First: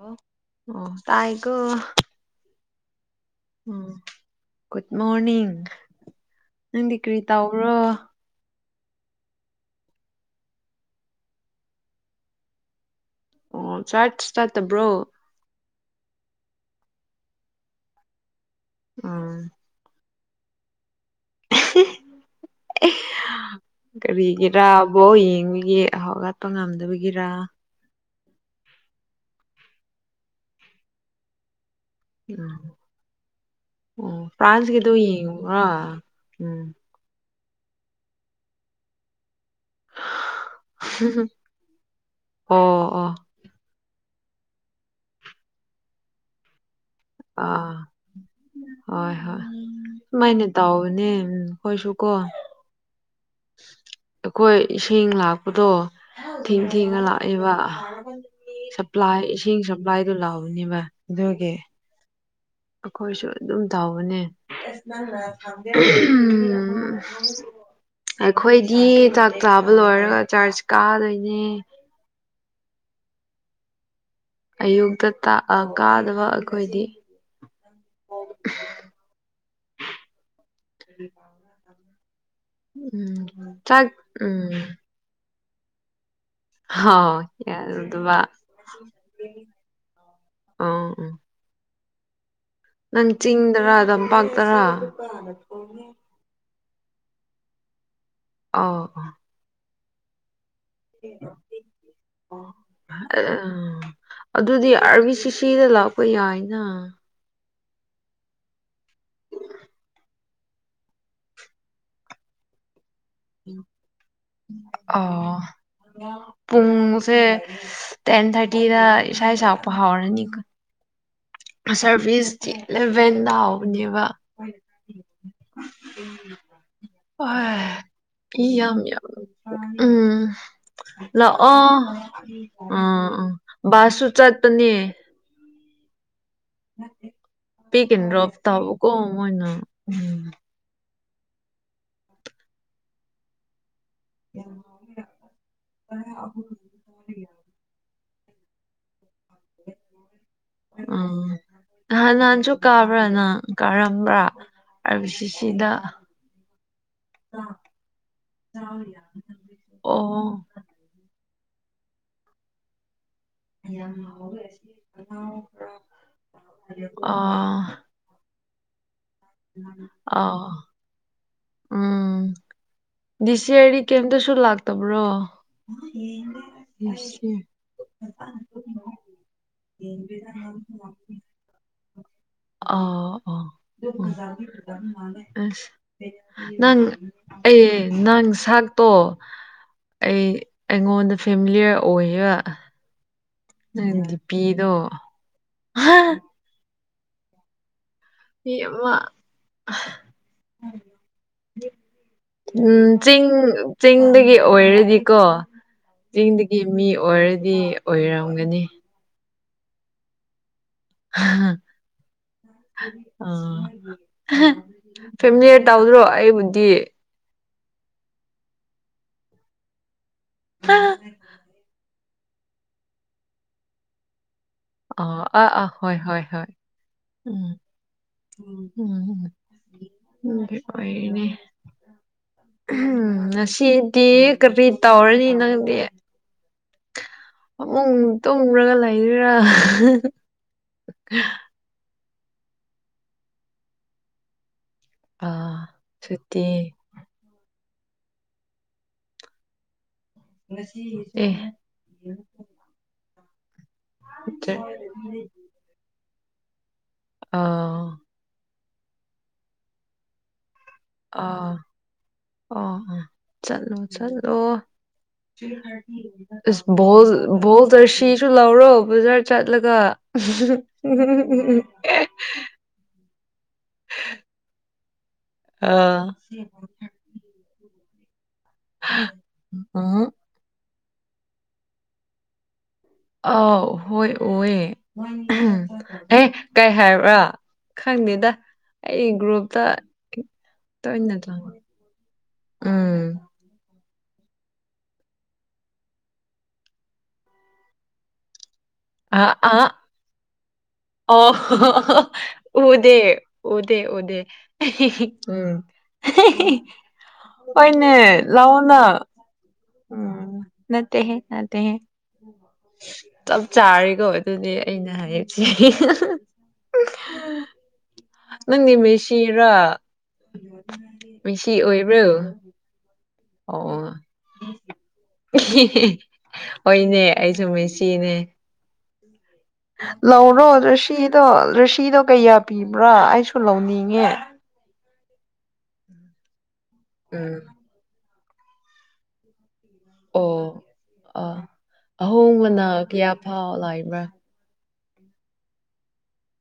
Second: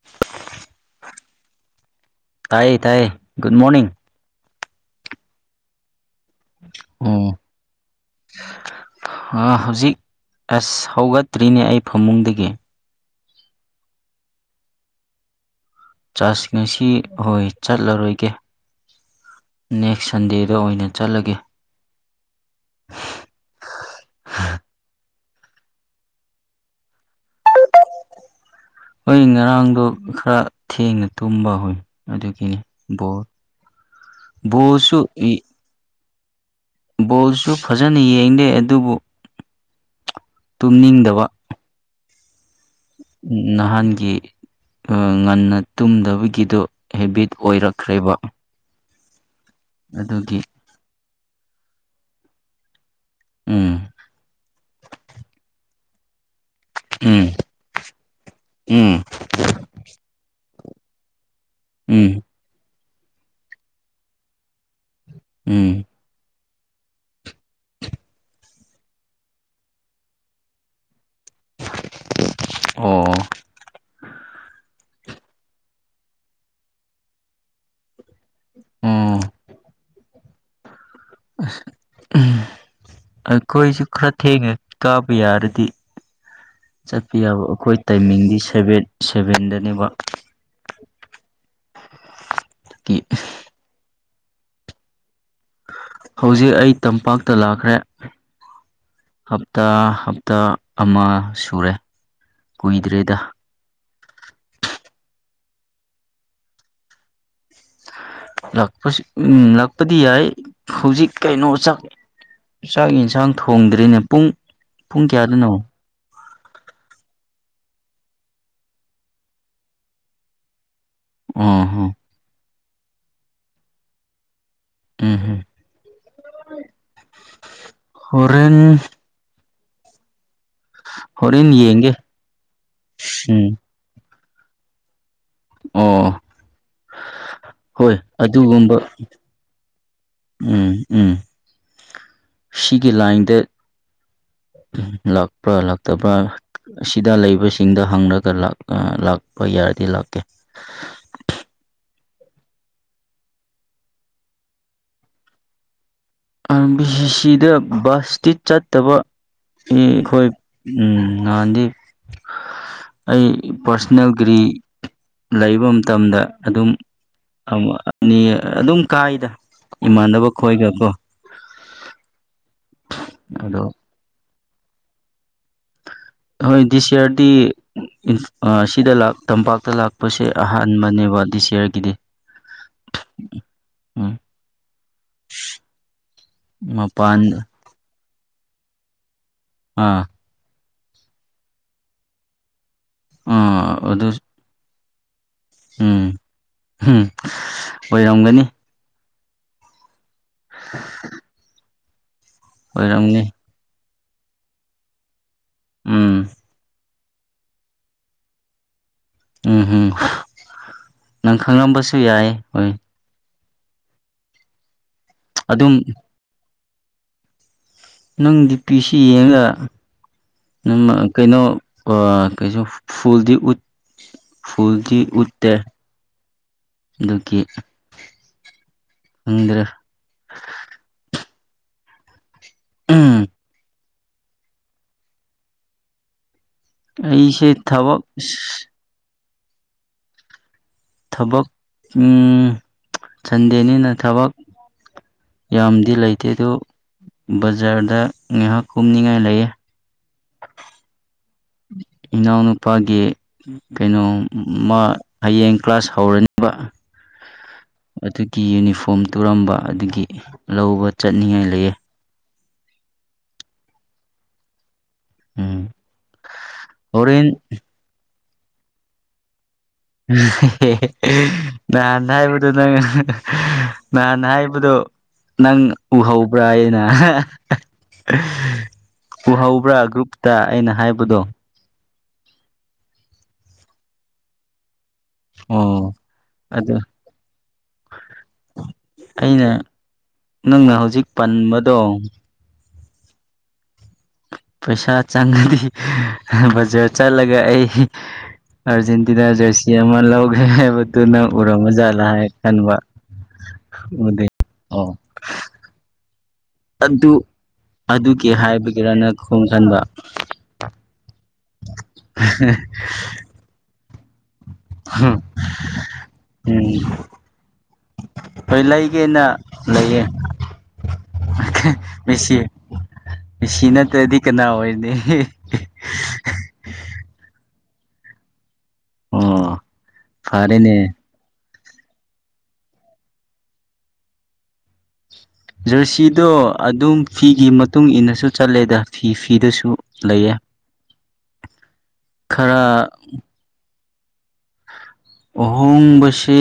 ꯑꯣ ꯑꯣ ꯇꯥꯏꯒꯣ ꯇꯥꯏꯌꯦ ꯇꯥꯏꯌꯦ ꯒꯨꯗ ꯃꯣꯔꯅꯤꯡ ꯒꯨꯗ ꯃꯣꯔꯅꯤꯡ ꯅꯪꯗꯤ ꯀꯔꯤ ꯇꯥꯎꯕ꯭ꯔꯣ ꯍ ꯍꯧꯖꯤꯛ ꯑꯁ ꯍꯧꯒꯠꯇ꯭ꯔꯤꯅꯦ ꯑꯩ ꯐꯃꯨꯡꯗꯒꯤ ꯑꯣ ꯆꯔꯠꯁ ꯆꯥꯇꯕ꯭ꯔꯣ ꯆꯥꯔꯆ ꯉꯁꯤ ꯍꯣꯏ ꯆꯠꯂꯔꯣꯏꯒꯦ ꯎꯝ ꯅꯦꯛꯁ ꯁꯟꯗꯦꯗ ꯑꯣꯏꯅ ꯆꯠꯂꯒꯦ꯫ [unintelligible] ꯀꯔꯤꯒꯤꯔꯥ ꯕꯣꯜ ꯌꯦꯡꯕꯒꯤ ꯍꯥꯎꯒꯠꯄ ꯉꯝꯗꯕꯒꯤꯔ ꯍꯣꯏ ꯉꯔꯥꯡꯗꯣ ꯈꯔ ꯊꯦꯡꯅ ꯇꯨꯝꯕ ꯍꯣꯏ ꯑꯗꯨꯒꯤꯅꯤ ꯕꯣꯜ ꯎꯝ ꯑꯣ ꯐ꯭ꯔꯥꯟꯁ ꯀꯤꯗꯨ ꯕꯣꯜꯁꯨ ꯌꯦꯡꯕ꯭ꯔ ꯎꯝ ꯕꯣꯜꯁꯨ ꯐꯖꯅ ꯌꯦꯡꯗꯦ ꯑꯗꯨꯕꯨ ꯇꯨꯝꯅꯤꯡꯗꯕ [unintelligible] ꯑꯣ ꯑꯣ ꯅꯍꯥꯟꯒꯤ ꯉꯟꯅ ꯇꯨꯝꯗꯕꯒꯤꯗꯣ ꯍꯦꯕꯤꯠ ꯑꯥ ꯑꯣꯏꯔꯛꯈ꯭ꯔꯦꯕ ꯍꯣꯏ ꯍꯣꯏ ꯑꯗꯨꯒꯤ ꯁꯨꯃꯥꯏꯅ ꯇꯥꯎꯕꯅꯦ ꯈꯣꯏꯁꯨꯀꯣ ꯎꯝ ꯑꯩꯈꯣꯏ ꯏꯁꯤꯡ ꯂꯥꯛꯄꯗꯣ ꯊꯦꯡ ꯊꯦꯡꯅ ꯎꯝ ꯂꯥꯛꯑꯦꯕ ꯎꯝ ꯁꯞꯄ꯭ꯂꯥꯏ ꯏꯁꯤꯡ ꯁꯞ ꯏꯕꯥꯏꯗꯨ ꯂꯥꯎꯕꯅꯤꯕ ꯑꯗꯨꯒꯤ ꯎꯝ ꯑꯩꯈꯣꯏꯁꯨ ꯑꯗꯨꯝ ꯇꯧꯕꯅꯦ ꯎꯝ ꯑꯩꯈꯣꯏꯗꯤ ꯆꯥꯛ ꯆꯥꯕ ꯂꯣꯏꯔꯒ ꯆꯥꯔꯖ ꯀꯥꯗꯣꯏꯅꯦ ꯑꯣ ꯑꯌꯨꯛꯇ ꯇꯥꯛꯑ ꯀꯥꯗꯕ ꯑꯩꯈꯣꯏꯗꯤ ꯎꯝ [unintelligible] ꯎꯝ ꯑꯩꯈꯣꯏꯁꯨ ꯆꯥꯛ ꯈꯔ ꯊꯦꯡꯉꯦ ꯎꯝ ꯀꯥꯕ ꯌꯥꯔꯗꯤ ꯍꯥꯎ ꯆꯠꯄꯤ ꯌꯥꯕ ꯑꯩꯈꯣꯏ ꯌꯥꯗꯕ ꯇꯥꯏꯃꯤꯡꯗꯤ ꯁꯚꯦꯟ ꯁꯚꯦꯟꯗꯅꯦꯕ [unintelligible] ꯀꯤ ꯅꯪ ꯆꯤꯡꯗꯔ ꯇꯝꯄꯥꯛꯇꯔꯥ ꯍꯧꯖꯤꯛ ꯑꯩ ꯇꯝꯄꯥꯛꯇ ꯂꯥꯛꯈ꯭ꯔꯦ ꯑꯧ ꯍꯞꯇꯥ ꯍꯞꯇꯥ ꯑꯃ ꯁꯨꯔꯦ ꯀꯨꯏꯗ꯭ꯔꯦꯗ ꯑꯗꯨꯗꯤ ꯑꯥꯔꯤ ꯁꯤ ꯁꯤꯗ ꯂꯥꯛꯄ ꯌꯥꯏꯅ ꯂꯥꯛꯄ ꯎꯝ ꯂꯥꯛꯄꯗꯤ ꯌꯥꯏ ꯍꯧꯖꯤꯛ ꯀꯩꯅꯣ ꯆꯥꯛ ꯆꯥꯛ ꯌꯦꯟꯁꯥꯡ ꯊꯣꯡꯗ꯭ꯔꯤꯅꯦ ꯄꯨꯡ ꯄꯨꯡ ꯑꯧ ꯀꯌꯥꯗꯅꯣ ꯄꯨꯡꯁꯦ ꯇꯦꯟ ꯊꯥꯔꯇꯤꯗ ꯏꯁꯩ ꯁꯛꯄ ꯍꯧꯥꯎꯔꯅꯤ ꯑꯣ ꯍꯣ ꯁꯔꯚꯤꯁꯇꯤ ꯑꯤꯂꯚꯦꯟꯗ ꯍꯥꯎꯕꯅꯦꯕ ꯎꯝ ꯍꯨꯝ ꯍꯣꯏ ꯃꯤ ꯍꯣꯔꯦꯟ ꯌꯥꯝ ꯌꯥꯝ ꯎꯝ ꯍꯣꯔꯦꯟ ꯂꯥꯛꯑꯣ ꯌꯦꯡꯒꯦ ꯎꯝ ꯎꯝ ꯕꯥꯁꯁꯨ ꯆꯠꯄꯅꯦ ꯑꯣ ꯄꯤꯛ ꯍꯣꯏ ꯑꯦꯟ ꯗ꯭ꯔꫭꯞ ꯑꯗꯨꯒꯨꯝꯕ ꯇꯧꯕꯀꫭ ꯃꫭꯏꯅ ꯎꯝ ꯎꯝ ꯁꯤꯒꯤ ꯂꯥꯏꯟꯗ [inaudible] ꯂꯥꯛꯄ꯭ꯔꯥ ꯂꯥꯛꯇꯕ꯭ꯔꯥ ꯑꯁꯤꯗ ꯂꯩꯕꯁꯤꯡꯗ ꯍꯪꯂꯒꯥ ꯂꯥꯛ ꯑ ꯂꯥꯛꯄ ꯌꯥꯔꯗꯤ ꯂꯥꯛꯀꯦ ꯎꯝ ꯅꯍꯥꯟ ꯅꯍꯥꯟꯁꯨ ꯀꯥꯕ꯭ꯔꯥ ꯅ ꯀꯥꯔꯝꯕ꯭ꯔꯥ ꯑꯥꯔ ꯕꯤ ꯁꯤꯁꯤꯗ [unintelligible] ꯕꯤ ꯁꯤ ꯁꯤꯗ ꯕꯁꯇꯤ ꯆꯠꯇꯕ ꯑꯣ ꯑꯩꯈꯣꯏ ꯎꯝ ꯉꯥꯟꯗꯤ ꯑꯩ ꯄꯥꯔꯁꯣꯅꯦꯜ ꯒꯥꯔꯤ ꯂꯩꯕ ꯑꫭ ꯅꯦꯔ ꯑꯗꯨꯝ ꯀꯥꯏꯗ ꯏꯃꯥꯟꯅꯕ ꯑꯥ ꯈꯣꯏꯒ ꯀꯣ ꯎꯝ ꯗꯤꯁ ꯑꯗꯣ ꯏꯌꯔꯗꯤ ꯀꯔꯤꯝꯇꯁꯨ ꯂꯥꯛꯇꯕ꯭ꯔꯣ ꯍꯣꯏ ꯗꯤꯁ ꯏꯌꯥꯔꯗꯤ ꯑꯥ ꯁꯤꯗ ꯇꯝꯄꯥꯛꯇ ꯂꯥꯛꯄꯁꯦ ꯑꯍꯥꯟꯕꯅꯦꯕ ꯗꯤꯁ ꯏꯌꯥꯔꯒꯤꯗꯤ ꯑ ꯥ ꯑꯧ [inaudible] ꯅꯪ ꯃꯄꯥꯟ ꯑꯩ ꯅꯪ ꯁꯛꯇꯣ ꯑꯥ꯬꯬꯬꯬꯬ ꯑꯩ ꯑꯩꯉꯣꯟꯗ ꯐꯦꯃꯤꯂꯤꯑꯦꯔ ꯑꯣꯏꯌꯥ ꯑꯥ ꯑꯗꯨ ꯅꯨꯡꯒꯤ ꯄꯤꯗꯣ ꯎꯝ ꯎꯝ ꯍꯣꯏꯔꯝꯒꯅꯤ [inaudible] ꯎꯝ ꯑꯣꯏꯔꯝꯅꯤ ꯆꯤꯡ ꯆꯤꯡꯗꯒꯤ ꯑꯣꯏꯔꯗꯤꯀꯣ ꯎꯝ ꯆꯤꯡꯗꯒꯤ ꯃꯤ ꯑꯣꯏꯔꯗꯤ ꯑꯣꯏꯔꯝꯒꯅꯤ ꯎꯝ ꯎꯝ ꯅꯪ ꯈꯪꯂꯝꯕꯁꯨ ꯌꯥꯏ ꯍꯣꯏ ꯑꯗꯨꯝ [unintelligible] ꯅꯪꯗꯤ ꯄꯤꯁꯤ ꯑ ꯌꯦꯡꯉꯒ ꯀꯩꯅꯣ ꯑ꯬꯬꯬꯬꯬꯬ ꯀꯩꯁꯨ ꯐꯨꯜꯗꯤ ꯎꯠ ꯐꯨꯜꯗꯤ ꯑꯥ ꯎꯠꯇꯦ ꯑꯥ ꯍꯣꯏ ꯍꯣꯏ ꯍꯣꯏ ꯑꯗꯨꯒꯤ ꯎꯝ ꯈꯪꯗ꯭ꯔꯦ ꯎꯝ [inaudible] ꯑꯣꯏꯅꯦ ꯎꯝ ꯁꯤ ꯀꯕꯤ ꯇꯧꯔꯅꯤ ꯅꯪꯗꯤ ꯑꯩꯁꯦ ꯑꯃꯨꯛ ꯊꯕꯛ ꯇꯨꯝꯃꯨꯔꯒ ꯂꯩꯔꯤꯔꯥ ꯊꯕꯛ ꯁꯟꯗꯦꯅꯤꯅ ꯊꯕꯛ ꯑꯥ ꯌꯥꯝꯗꯤ ꯂꯩꯇꯦ ꯁꯨꯇꯤ ꯑꯗꯨ ꯕꯖꯥꯔꯗ ꯉꯥꯏꯍꯥꯛ ꯀꯨꯝꯅꯤꯡꯉꯥꯏ ꯂꯩꯌꯦ [inaudible] ꯏꯅꯥꯎꯅꯨꯄꯥꯒꯤ ꯀꯩꯅꯣ ꯍꯌꯦꯡ ꯀ꯭ꯂꯥꯁ ꯍꯧꯔꯅꯤ [inaudible] ꯑꯥ ꯑꯗꯨꯒꯤ ꯌꯨꯅꯤꯐꯣꯔꯝ ꯇꯨꯔꯝꯕ ꯑꯗꯨꯒꯤ ꯂꯧꯕ ꯆꯠꯅꯤꯡꯉꯥꯏ ꯑ ꯂꯩꯌꯦ ꯑ ꯆꯠꯂꯣ ꯆꯠꯂꯣ ꯎꯝ ꯑꯁ ꯕꯣꯜ ꯍꯣꯔꯦꯟ ꯕꯣꯜ ꯖꯔꯁꯤꯁꯨ ꯂꯧꯔꯣ ꯕꯖꯥꯔ ꯆꯠꯂꯒ ꯅꯍꯥꯟ ꯍꯥꯏꯕꯗꯨ ꯅꯪ ꯅꯍꯥꯟ ꯍꯥꯏꯕꯗꯨ ꯅꯪ ꯑꯥ ꯎꯍꯧꯕ꯭ꯔꯥ ꯍꯥꯏꯅ ꯎꯍꯧꯕ꯭ꯔꯥ ꯎꯝ ꯒ꯭ꯔꯨꯞꯇ ꯑꯩꯅ ꯍꯥꯏꯕꯗꯣ ꯑꯥꯎ ꯍꯣꯏ ꯎꯏꯌꯦ ꯑꯣ ꯑꯦ ꯀꯩ ꯑꯗꯨ ꯍꯥꯏꯕ꯭ꯔꯥ ꯈꯪꯗꯦꯗ ꯑꯩ ꯒ꯭ꯔꯨꯞꯇ ꯑꯩꯅ ꯅꯪꯅ ꯍꯧꯖꯤꯛ ꯇꯣꯏꯅ ꯄꯟꯕꯗꯣ ꯎꯝ ꯄꯩꯁꯥ ꯆꯪꯉꯗꯤ ꯕꯖꯥꯔ ꯆꯠꯂꯒ ꯑꯩ ꯑ ꯑꯔꯖꯦꯟꯇꯤꯅꯥ ꯑ ꯖꯔꯁꯤ ꯑꯃ ꯂꯧꯒ ꯑꯣ ꯎꯗꯦ ꯎꯗꯦ ꯎꯗꯦ ꯎꯝ ꯑꯗꯨ ꯍꯣꯏꯅꯦ ꯑꯗꯨꯒꯤ ꯂꯛꯑꯣꯅ ꯍꯥꯏꯕꯒꯤꯔꯅ ꯈꯣꯡ ꯁꯟꯕ ꯅꯠꯇꯦꯍꯦ ꯅꯠꯇꯦꯍꯦ ꯆꯞ ꯆꯥꯔꯤꯀꯣ ꯑꯗꯨꯗꯤ ꯑꯩꯅ ꯍꯥꯏꯞꯁꯤ ꯎꯝ ꯍꯣꯏ ꯂꯩꯒꯦꯅ ꯂꯩꯌꯦ ꯃꯤꯁꯤ ꯑꯣꯏꯕ꯭ꯔꯣ ꯃꯦꯁꯤ ꯃꯦꯁꯤ ꯑꯣ ꯅꯠꯇ꯭ꯔꯗꯤ ꯀꯅꯥ ꯑꯣꯏꯅꯤ ꯍꯣꯏꯅꯦ ꯑꯩꯁꯨ ꯃꯦꯁꯤꯅꯦ ꯎꯝ ꯂꯧꯔꯣ ꯔꯁꯤꯗꯣ ꯔꯔꯤꯁꯤꯗꯣ ꯀꯌꯥ ꯄꯤꯕ꯭ꯔꯥ ꯑꯩꯁꯨ ꯂꯧꯅꯤꯡꯉꯦ ꯖꯔꯁꯤꯗꯣ ꯑꯗꯨꯝ ꯎꯝ ꯐꯤꯒꯤ ꯃꯇꯨꯡ ꯏꯟꯅꯁꯨ ꯆꯠꯂꯦꯗ ꯐꯤ ꯐꯤꯗꯨꯁꯨ ꯑꯣ ꯑ ꯑꯍꯣꯡꯕꯅ ꯈꯔ ꯀꯌꯥ ꯐꯥꯎ ꯂꯥꯛꯏꯕ꯭ꯔꯥ ꯑꯍꯣꯡꯕꯁꯤ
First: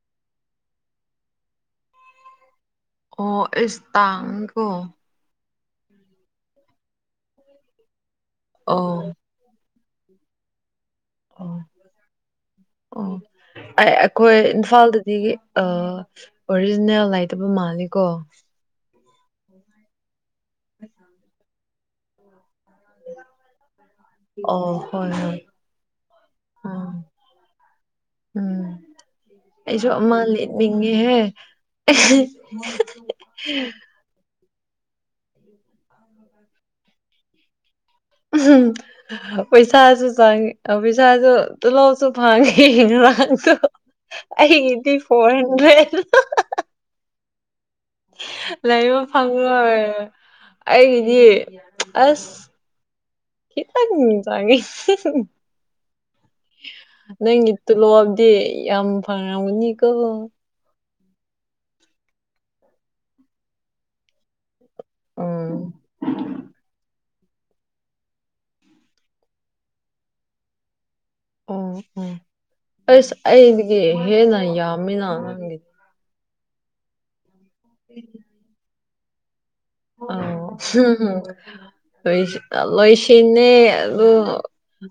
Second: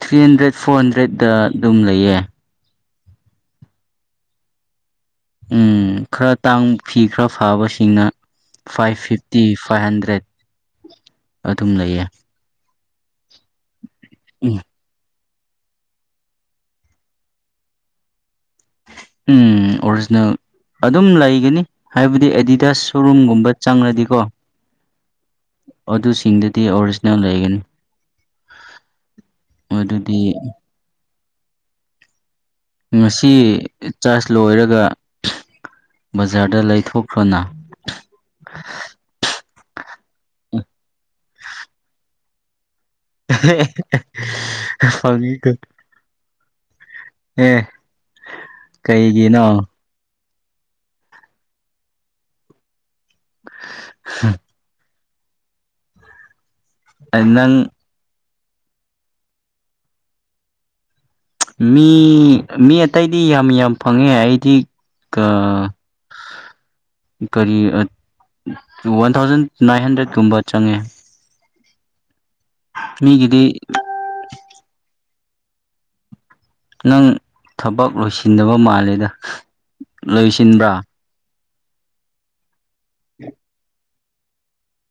ꯊ꯭ꯔꯤ ꯍꯟꯗ꯭ꯔꯦꯠ ꯐꯣꯔ ꯍꯟꯗ꯭ꯔꯦꯗ ꯗ ꯑꯗꯨꯝ ꯂꯩꯌꯦ ꯑꯣ ꯏꯁ ꯇꯥꯡꯏꯀꯣ ꯎꯝ ꯈꯔ ꯇꯥꯡ ꯐꯤ ꯈꯔ ꯐꯥꯕꯁꯤꯡꯅ ꯐꯥꯏꯚ ꯑꯣ ꯐꯤꯐꯇꯤ ꯐꯥꯏꯚ ꯍꯟꯗ꯭ꯔꯦꯠ ꯑꯗꯨꯝ ꯂꯩꯌꯦ ꯑꯣ ꯑꯩꯈꯣꯏ ꯎꯝ ꯏꯝꯐꯥꯜꯗꯗꯤ ꯑꯥ ꯑꯣꯔꯤꯖꯤꯅꯦꯜ ꯂꯩꯇꯕ ꯃꯥꯜꯂꯤꯀꯣ ꯎꯝ ꯑꯣꯔꯤꯖꯤꯅꯦꯜ ꯑꯗꯨꯝ ꯂꯩꯒꯅꯤ ꯍꯥꯏꯕꯗꯤ ꯑꯦꯗꯤꯗꯥꯁ ꯁꯣ ꯔꯨꯝ ꯒꯨꯝꯕ ꯆꯪꯉꯗꯤꯀꯣ ꯑꯣ ꯍꯣꯏ ꯍꯣꯏ ꯑꯗꯨꯁꯤꯡꯗꯗꯤ ꯎꯝ ꯑꯣꯔꯤꯖꯤꯅꯦꯜ ꯂꯩꯒꯅꯤ ꯎꯝ ꯑꯩꯁꯨ ꯑꯃ ꯑꯗꯨꯗꯤ ꯂꯩꯅꯤꯡꯉꯦꯍꯦ ꯉꯁꯤ ꯆꯥꯔꯖ ꯂꯣꯏꯔꯒ ꯕꯖꯥꯔꯗ ꯂꯩꯊꯣꯛꯈ꯭ꯔꯣꯅ ꯎꯝ ꯄꯩꯁꯥꯁꯨ ꯆꯪꯉꯤ ꯄꯩꯁꯥꯁꯨ ꯇꯣꯜꯂꯣꯞꯁꯨ ꯐꯪꯉꯤ ꯉꯥꯔꯥꯡ ꯑꯩꯒꯤꯗꯤ ꯐꯣꯔ ꯐꯪꯉꯤꯀꯣ ꯍꯟꯗ꯭ꯔꯦꯠ ꯑꯦ ꯂꯩꯕ ꯀꯩꯒꯤꯅꯣ ꯐꯪꯉꯔꯣꯏ ꯑꯩꯒꯤꯗꯤ ꯑꯁ ꯈꯤꯇꯪ ꯆꯪꯉꯦ ꯅꯪꯒꯤ ꯅꯪ ꯇꯨꯂꯣꯕꯗꯤ ꯌꯥꯝ ꯐꯪꯉꯝꯒꯅꯤꯀꯣ ꯃꯤ ꯃꯤ ꯑꯇꯩꯗꯤ ꯌꯥꯝ ꯌꯥꯝ ꯐꯪꯉꯦ ꯑꯩꯗꯤ ꯀꯥ ꯎꯝ ꯀꯔꯤ ꯋꯥꯟ ꯊꯥꯎꯖꯟ ꯅꯥꯏꯟ ꯍꯟꯗ꯭ꯔꯦꯠꯀꯨꯝꯕ ꯆꯪꯉꯦ ꯎꯝ ꯎꯝ ꯏꯁ ꯃꯤꯒꯤꯗꯤ ꯑꯩꯗꯒꯤ ꯍꯦꯟꯅ ꯌꯥꯝꯃꯤꯅ ꯅꯪꯒꯤ ꯅꯪ ꯊꯕꯛ ꯂꯣꯏꯁꯤꯟꯗꯕ ꯃꯥꯜꯂꯦꯗ ꯑꯣ ꯂꯣꯏꯁꯤꯟꯕ꯭ꯔꯥ ꯂꯣꯏꯁꯤ ꯂꯣꯏꯁꯤꯅꯦ ꯑꯣ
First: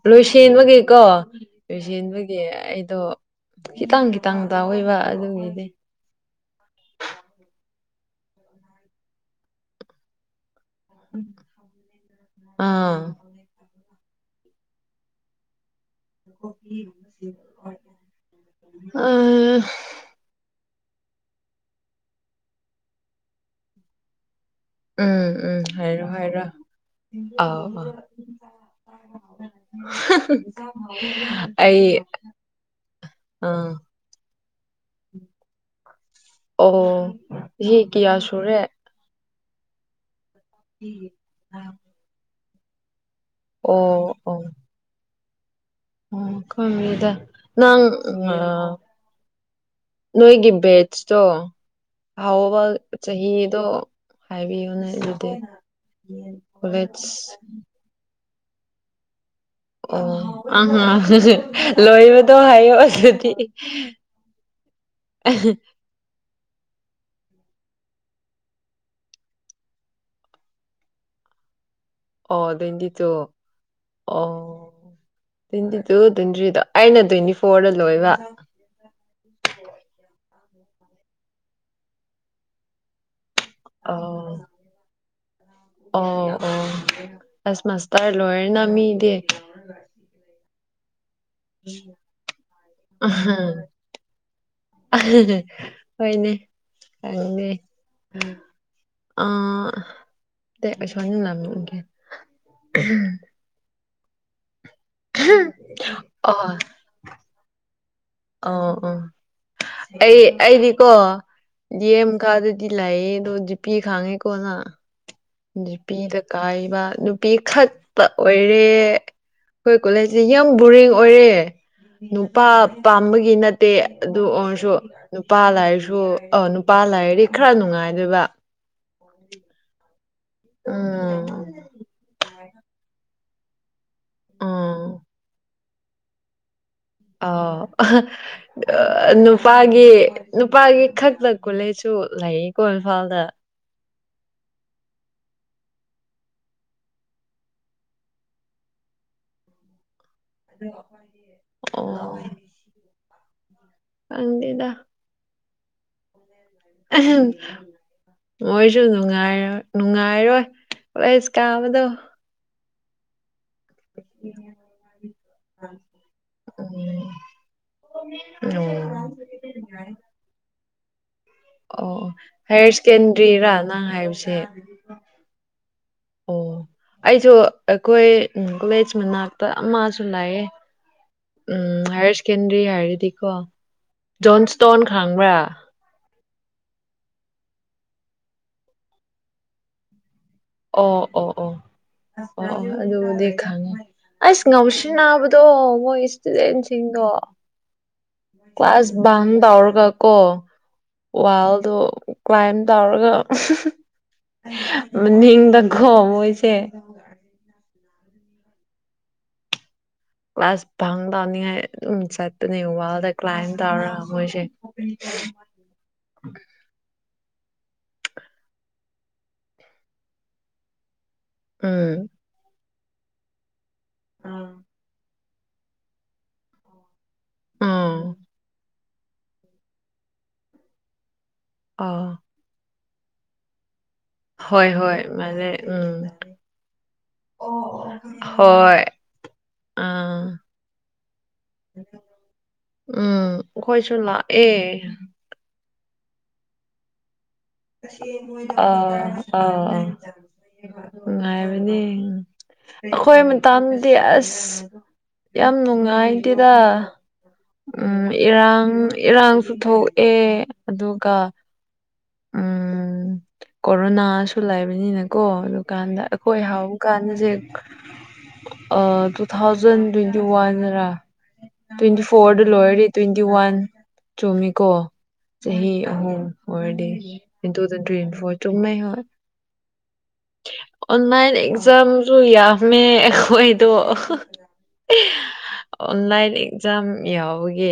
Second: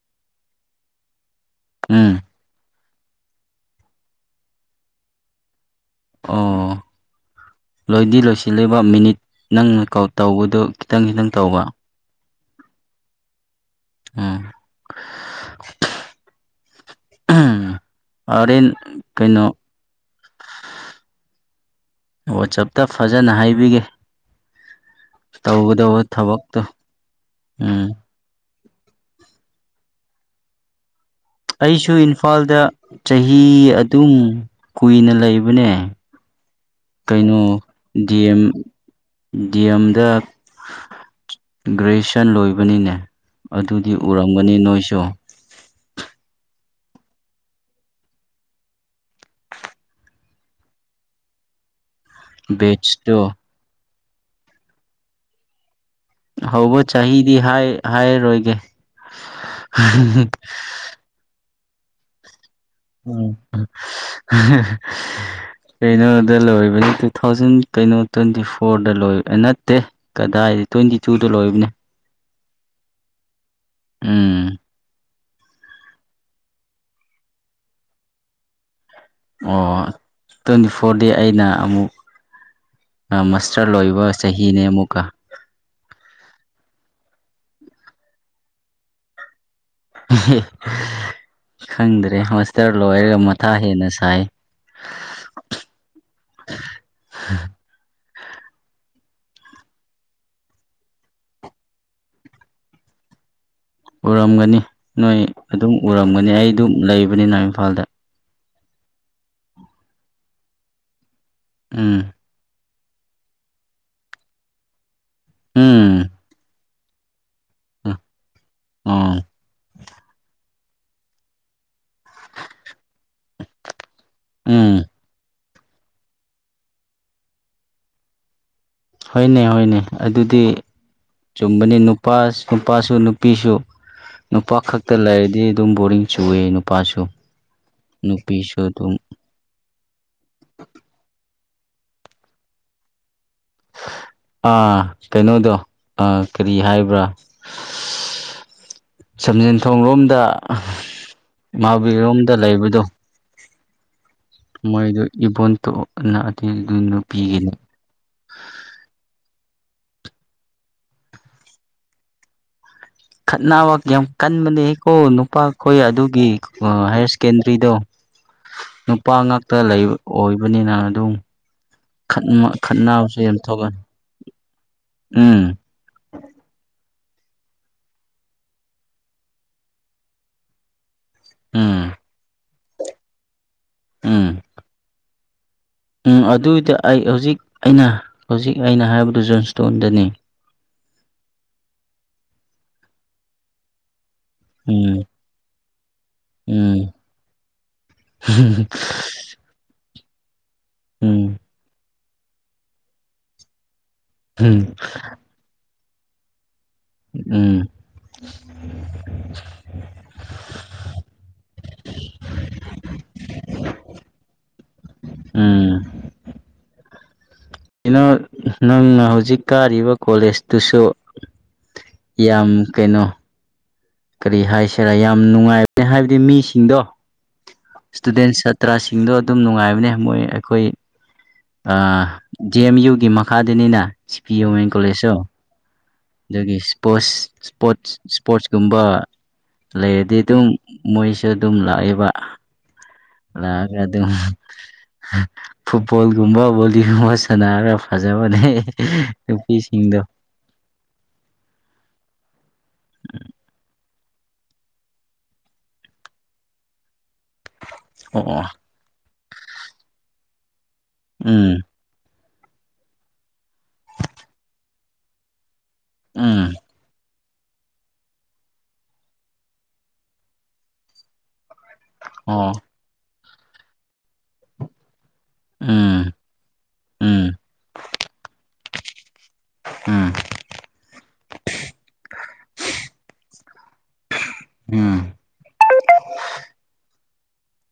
ꯂꯣꯏꯁꯟꯕꯒꯤꯀꯣ ꯎꯝ ꯂꯣꯏꯁꯦꯟꯕꯒꯤ ꯗꯤ ꯑꯩꯗꯣ ꯈꯤꯇꯪ ꯈꯤꯇꯪ ꯇꯧꯋꯦꯕ ꯑꯗꯨꯒꯤꯗꯤ ꯑꯣ ꯂꯣꯏꯗꯤ ꯂꯣꯏꯁꯤꯜꯂꯤꯕ ꯃꯤꯅꯤꯠ ꯅꯪ ꯀꯣꯜ ꯇꯧꯕꯗꯨ ꯈꯤꯇꯪ ꯈꯤꯇꯪ ꯇꯧꯕ ꯑꯥ [inaudible] ꯎꯝ [unintelligible] ꯑꯥ ꯋꯥꯠꯆꯞꯇ ꯐꯖꯅ ꯍꯥꯏꯕꯤꯒꯦ ꯎꯝ ꯎꯝ ꯇꯧꯒꯗꯧꯕ ꯍꯥꯏꯔꯣ ꯍꯥꯏꯔꯣ ꯊꯕꯛꯇꯣ ꯑꯧ ꯎꯝ ꯑꯧ [unintelligible] ꯑꯩꯁꯨ ꯏꯝꯐꯥꯜꯗ ꯆꯍꯤ ꯑ ꯑꯗꯨꯝ ꯀꯨꯏꯅ ꯂꯩꯕꯅꯦ ꯑꯣ ꯀꯩꯅꯣ ꯆꯍꯤ ꯀꯌꯥ ꯗꯤ ꯑꯦꯝ ꯁꯨꯔꯦ ꯗꯤ ꯑꯦꯝꯗꯥ ꯒ꯭ꯔꯦꯖꯨꯌꯦꯁꯟ ꯂꯣꯏꯕꯅꯤꯅꯦ ꯑꯗꯨꯗꯤ ꯑꯣ ꯎꯔꯝꯒꯅꯤ ꯅꯣꯏꯁꯨ ꯎꯝ ꯈꯪꯉꯤꯗ ꯅꯪ ꯅꯣꯏꯒꯤ ꯕꯦꯠꯁꯇꯣ ꯍꯧꯎꯕ ꯕꯦꯠꯁꯇꯣ ꯆꯍꯤꯗꯣ ꯍꯥꯏꯕꯤꯌꯨꯅꯦ ꯑꯗꯨꯗꯤ ꯀꯣꯂꯦꯖ ꯍꯥꯏꯔꯣꯏꯒꯦ ꯑꯣ [unintelligible] ꯂꯣꯏꯕꯗꯣ ꯍꯥꯏꯌꯣ ꯑꯗꯨꯗꯤ [unintelligible] ꯀꯩꯅꯣꯗ ꯂꯣꯏꯕꯅꯤ ꯇꯨ ꯊꯥꯎꯖꯟ ꯀꯩꯅꯣ ꯇ꯭ꯋꯦꯟꯇꯤ ꯐꯣꯔꯗ ꯂꯣꯏꯕ ꯅꯠꯇꯦ ꯀꯗꯥꯏꯗꯩ ꯇ꯭ꯋꯦꯟꯇꯤ ꯇꯨꯗ ꯂꯣꯏꯕꯅꯦ ꯑꯣ ꯇ꯭ꯋꯦꯟꯇꯤ ꯇꯨ ꯑꯣ ꯎꯝ ꯇ꯭ꯋꯦꯟꯇꯤ ꯇꯨ ꯇ꯭ꯋꯦꯟꯇꯤ ꯊ꯭ꯔꯤꯗꯣ ꯑꯩꯅ ꯇ꯭ꯋꯦꯟꯇꯤ ꯐꯣꯔꯗ ꯂꯣꯏꯕ ꯑꯣ ꯇ꯭ꯋꯦꯟꯇꯤ ꯐꯣꯔꯗꯤ ꯑꯩꯅ ꯑꯃꯨꯛ ꯁꯔ ꯑꯣ ꯂꯣꯏꯕ ꯆꯍꯤꯅꯦ ꯑꯃꯨꯛꯀꯥ ꯑꯣ ꯑꯣ ꯑꯁ ꯃꯥꯥꯁꯇꯔ ꯂꯣꯏꯔꯦꯅ ꯃꯤꯗꯤ ꯈꯪꯗ꯭ꯔꯦ ꯃꯥꯁꯇꯔ ꯂꯣꯏꯔꯒ ꯃꯊꯥ ꯍꯦꯟꯅ ꯁꯥꯏ ꯍꯣꯏꯅꯦ [unintelligible] ꯑꯥ [unintelligible] ꯎꯔꯝꯒꯅꯤ ꯅꯣꯏ ꯑꯗꯨꯝ ꯎꯔꯝꯒꯅꯤ ꯑ ꯑꯩ ꯑꯗꯨꯝ ꯂꯩꯕꯅꯤꯅ ꯏꯝꯐꯥꯜꯗ ꯑꯣ ꯎꯝ ꯑꯩ ꯑꯩꯗꯤꯀꯣ ꯗꯤ ꯎꯝ ꯑꯦꯝ ꯀꯥꯗꯗꯤ [unintelligible] ꯑꯗꯣ ꯖꯤꯄꯤ ꯈꯥꯡꯉꯦꯀꯣ ꯅꯪ ꯒꯤ ꯎꯝ ꯄꯤꯗ ꯀꯥꯏꯕ ꯅꯨꯄꯤꯈꯛ ꯄꯥ ꯑꯣꯏꯔꯦ ꯑꯣ ꯑꯩꯈꯣꯏ ꯀꯣꯂꯦꯁꯦ ꯌꯥꯝ ꯕꯣꯔꯤꯡ ꯑꯣꯏꯔꯦ ꯅꯨꯄꯥ ꯄꯥꯝꯕꯒꯤ ꯅꯠꯇꯦ ꯑꯗꯨ ꯎꯝ ꯑꯣꯏꯔꯁꯨ ꯅꯨꯄꯥ ꯂꯥꯏꯔꯁꯨ ꯑꯣ ꯅꯨꯄꯥ ꯂꯥꯏꯔꯗꯤ ꯈꯔ ꯅꯨꯡꯉꯥꯏꯗꯨꯏꯕ ꯍꯣꯏꯅꯦ ꯍꯣꯏꯅꯦ ꯑꯗꯨꯗꯤ ꯎꯝ ꯆꯨꯝꯕꯅꯦ ꯅꯨꯄꯥ ꯅꯨꯄꯥꯁꯨ ꯅꯨꯄꯤꯁꯨ ꯅꯨꯄꯥ ꯈꯛꯇ ꯎꯝ ꯂꯥꯏꯔꯗꯤ ꯑꯗꯨꯝ ꯕꯣꯔꯤꯡ ꯆꯨꯏꯌꯦ ꯑꯣ [unintelligible] ꯑꯗꯨꯝ ꯅꯨꯄꯥꯒꯤ ꯅꯨꯄꯥꯒꯤ ꯈꯛꯇ ꯀꯣꯂꯦꯁꯨ ꯂꯩꯀꯣ ꯏꯝꯐꯥꯜꯗ꯫ ꯑꯥ ꯀꯩꯅꯣꯗꯣ ꯑꯥ ꯀꯔꯤ ꯍꯥꯏꯕ꯭ꯔꯥ꯫ ꯁꯟꯖꯦꯟ ꯊꯣꯡ ꯂꯣꯝꯗ꯫ [unintelligible] ꯑꯣ ꯃꯍꯥꯕꯔꯤꯔꯣꯝꯗ ꯂꯩꯕꯗꯣ꯫ ꯈꯪꯗꯦꯗ ꯃꯣꯏꯗꯨ ꯏꯕꯣꯟ ꯅꯠꯇꯦ ꯑꯗꯨ ꯅꯨꯄꯤꯒꯤꯅꯦ꯫ ꯃꯣꯏꯁꯨ ꯅꯨꯡꯉꯥꯏꯔꯣꯏ ꯅꯨꯡꯉꯥꯏꯔꯔꯣꯏ ꯀꯣꯂꯦꯖ ꯀꯥꯕꯗꯣ꯫ ꯈꯠꯅꯕ ꯌꯥꯝ ꯀꯟꯕꯅꯦꯀꯣ ꯅꯨꯄꯥꯈꯣꯏ ꯑꯗꯨꯒꯤ ꯎꯝ ꯍꯥꯌꯔ ꯁꯦꯀꯦꯟꯗꯔꯤꯗꯣ꯫ ꯑꯣ ꯅꯨꯄꯥ ꯉꯥꯛꯇ ꯂꯩꯕ ꯑꯣꯏꯕꯅꯤꯅ ꯑꯗꯨꯝ꯫ ꯑꯣ ꯍꯥꯏꯌꯔ ꯈꯠꯅꯕꯁꯦ ꯌꯥꯝ ꯁꯦꯀꯦꯟꯗꯔꯤꯔꯥ ꯊꯣꯛꯒꯅꯤ ꯅꯪ ꯍꯥꯏꯕꯁꯦ꯫ ꯎꯝ ꯑꯣ꯫ ꯑꯩꯖꯨ ꯑꯩꯈꯣꯏ ꯀꯣꯂꯦꯖ ꯃꯅꯥꯛꯇ ꯑꯃꯥꯖꯨ ꯂꯧꯌꯦ꯫ ꯎꯝ ꯍꯥꯌꯔ ꯁꯦꯀꯦꯟꯗꯔꯤ ꯍꯥꯏꯔꯗꯤꯀꯣ ꯎꯝ ꯖꯣꯟ ꯊꯣꯟ ꯈꯥꯡꯕ꯭ꯔꯥ꯫ ꯎꯝ ꯑꯗꯨꯏꯗ ꯑꯩ ꯍꯧꯖꯤꯛ ꯑꯩꯅ ꯍꯧꯖꯤꯛ ꯑꯩꯅ ꯍꯥꯏꯕꯗꯨ ꯖꯣꯟꯁꯊꯣꯟꯗꯨꯅꯤ꯫ ꯑꯣ ꯑꯣ ꯑꯣ [unintelligible] ꯑꯗꯨꯕꯨꯗꯤ ꯈꯪꯉꯦ ꯑꯩꯁ ꯎꯝ ꯉꯥꯎꯁꯤꯟꯅꯥꯕꯗꯤ꯫ ꯇꯣ ꯃꯣꯏ ꯎꯝ ꯏꯁꯇꯨꯗꯦꯟꯁꯤꯡꯗꯣ꯫ ꯀ꯭ꯂꯥꯁ ꯕꯪ ꯇꯧꯔꯒ ꯀꯣ ꯎꯝ ꯋꯥꯜꯗꯣ ꯀ꯭ꯂꯥꯏꯝ ꯇꯧꯔꯒ ꯎꯝ ꯃꯅꯤꯡꯗ ꯈꯣꯡꯕꯁꯦ꯫ ꯎꯝ꯫ ꯀ꯭ꯂꯥꯁ ꯐꯪ ꯇꯧꯅꯤꯉꯥꯏ ꯑꯗꯨꯝ ꯆꯠꯄꯅꯦ ꯋꯥꯗ ꯀ꯭ꯂꯥꯏꯝ ꯇꯧꯔ ꯃꯣꯏꯁꯦ꯫ [unintelligible] ꯎꯝ꯫ ꯀꯩꯅꯣ ꯅꯪꯅ ꯍꯧꯖꯤꯛ ꯀꯥꯔꯤꯕ ꯀꯣꯂꯦꯖꯇꯨꯁꯨ꯫ ꯎꯝ꯫ ꯌꯥꯝ ꯀꯩꯅꯣ꯫ ꯀꯔꯤ ꯍꯥꯏꯁꯤꯔꯥ ꯌꯥꯝ ꯅꯨꯡꯉꯥꯏꯕꯅꯦ ꯍꯥꯏꯕꯗꯤ ꯃꯤꯁꯤꯡꯗꯣ ꯎꯝ ꯏꯁꯇꯨꯗꯦꯟ ꯁꯥꯇ꯭ꯔꯁꯤꯡ꯫ ꯗꯣ ꯑꯗꯨꯝ ꯅꯨꯡꯉꯥꯏꯕꯅꯦ ꯃꯣꯏ ꯑꯩꯈꯣꯏ ꯑꯥ ꯖꯤ ꯑꯦꯝ ꯌꯨꯒꯤ ꯃꯈꯥꯗꯅꯤꯅ ꯁꯤ ꯄꯤ ꯍꯣꯏ ꯋꯨꯃꯦꯟ ꯍꯣꯏ ꯀꯣꯂꯦꯖꯁꯨ ꯃꯥꯜꯂꯦ ꯎꯝ ꯑꯗꯨꯒꯤ ꯏꯁꯄꯣꯠꯁ ꯏꯁꯄꯣꯠ ꯏꯁꯄꯣꯔꯠꯁ꯫ ꯍꯣꯏ ꯇꯨꯝꯕ ꯂꯩꯔꯗꯤ ꯑꯥ ꯑꯗꯨꯝ ꯃꯣꯏꯁꯦ ꯑꯗꯨꯝ ꯂꯥꯛꯑꯦꯕ꯫ ꯎꯝ ꯂꯛꯑꯒ ꯑꯩꯈꯣꯏꯁꯨ ꯑꯗꯨꯝ ꯂꯥꯛꯑꯦ ꯐꯨꯠꯕꯣꯜꯒꯨꯝꯕ ꯕꯣꯂꯤꯒꯨꯝꯕ ꯁ ꯁꯥꯟꯅꯥꯔꯒ ꯐꯖꯕꯅꯦ ꯅꯨꯄꯤꯁꯤꯡꯗꯣ꯫ ꯅꯨꯡꯉꯥꯏꯕꯅꯤ [unintelligible] ꯑꯩꯈꯣꯏ ꯃꯇꯝꯗꯤ ꯑꯁ꯫ ꯌꯥꯝ ꯅꯨꯡꯉꯥꯏꯇꯦꯗ ꯎꯝ ꯑꯣ ꯑꯣ ꯏꯔꯥꯡ ꯏꯔꯥꯡꯁꯨ ꯊꯣꯛꯑꯦ ꯑꯗꯨꯒ ꯎꯝ ꯎꯝ ꯀꯣꯔꯣꯅꯥꯁꯨ ꯂꯥꯏꯕꯅꯤꯅ ꯀꯣ ꯀꯥꯟꯗ ꯑꯩꯈꯣꯏ ꯎꯝ ꯍꯥꯎ ꯀꯥꯟꯗꯖꯦ ꯇꯨ ꯊꯥꯎꯖꯟ [unintelligible] ꯇ꯭ꯋꯦꯟꯇꯤ ꯋꯥꯟꯗꯔꯥ [unintelligible] ꯇ꯭ꯋꯦꯟꯇꯤ ꯐꯣꯔꯗ ꯑꯣ ꯂꯣꯏꯔꯗꯤ ꯇ꯭ꯋꯦꯟꯇꯤ ꯋꯥꯟ [unintelligible] ꯆꯨꯝꯃꯤꯀꯣ [unintelligible] ꯆꯍꯤ ꯎꯝ ꯑꯍꯨꯝ ꯑꯣꯏꯔꯗꯤ ꯎꯝ [unintelligible] ꯆꯨꯝꯃꯦ ꯍꯣꯏ ꯎꯝ ꯑꯣꯟꯂꯥꯏꯟ ꯑꯦꯛꯖꯥꯝꯖꯨ ꯌꯥꯝꯃꯦ ꯑꯩꯈꯣꯏꯗꯣ ꯎꯝ ꯑꯣꯟꯂꯥꯏꯟ ꯑꯦꯛꯖꯝ ꯌꯥꯎꯕꯒꯤ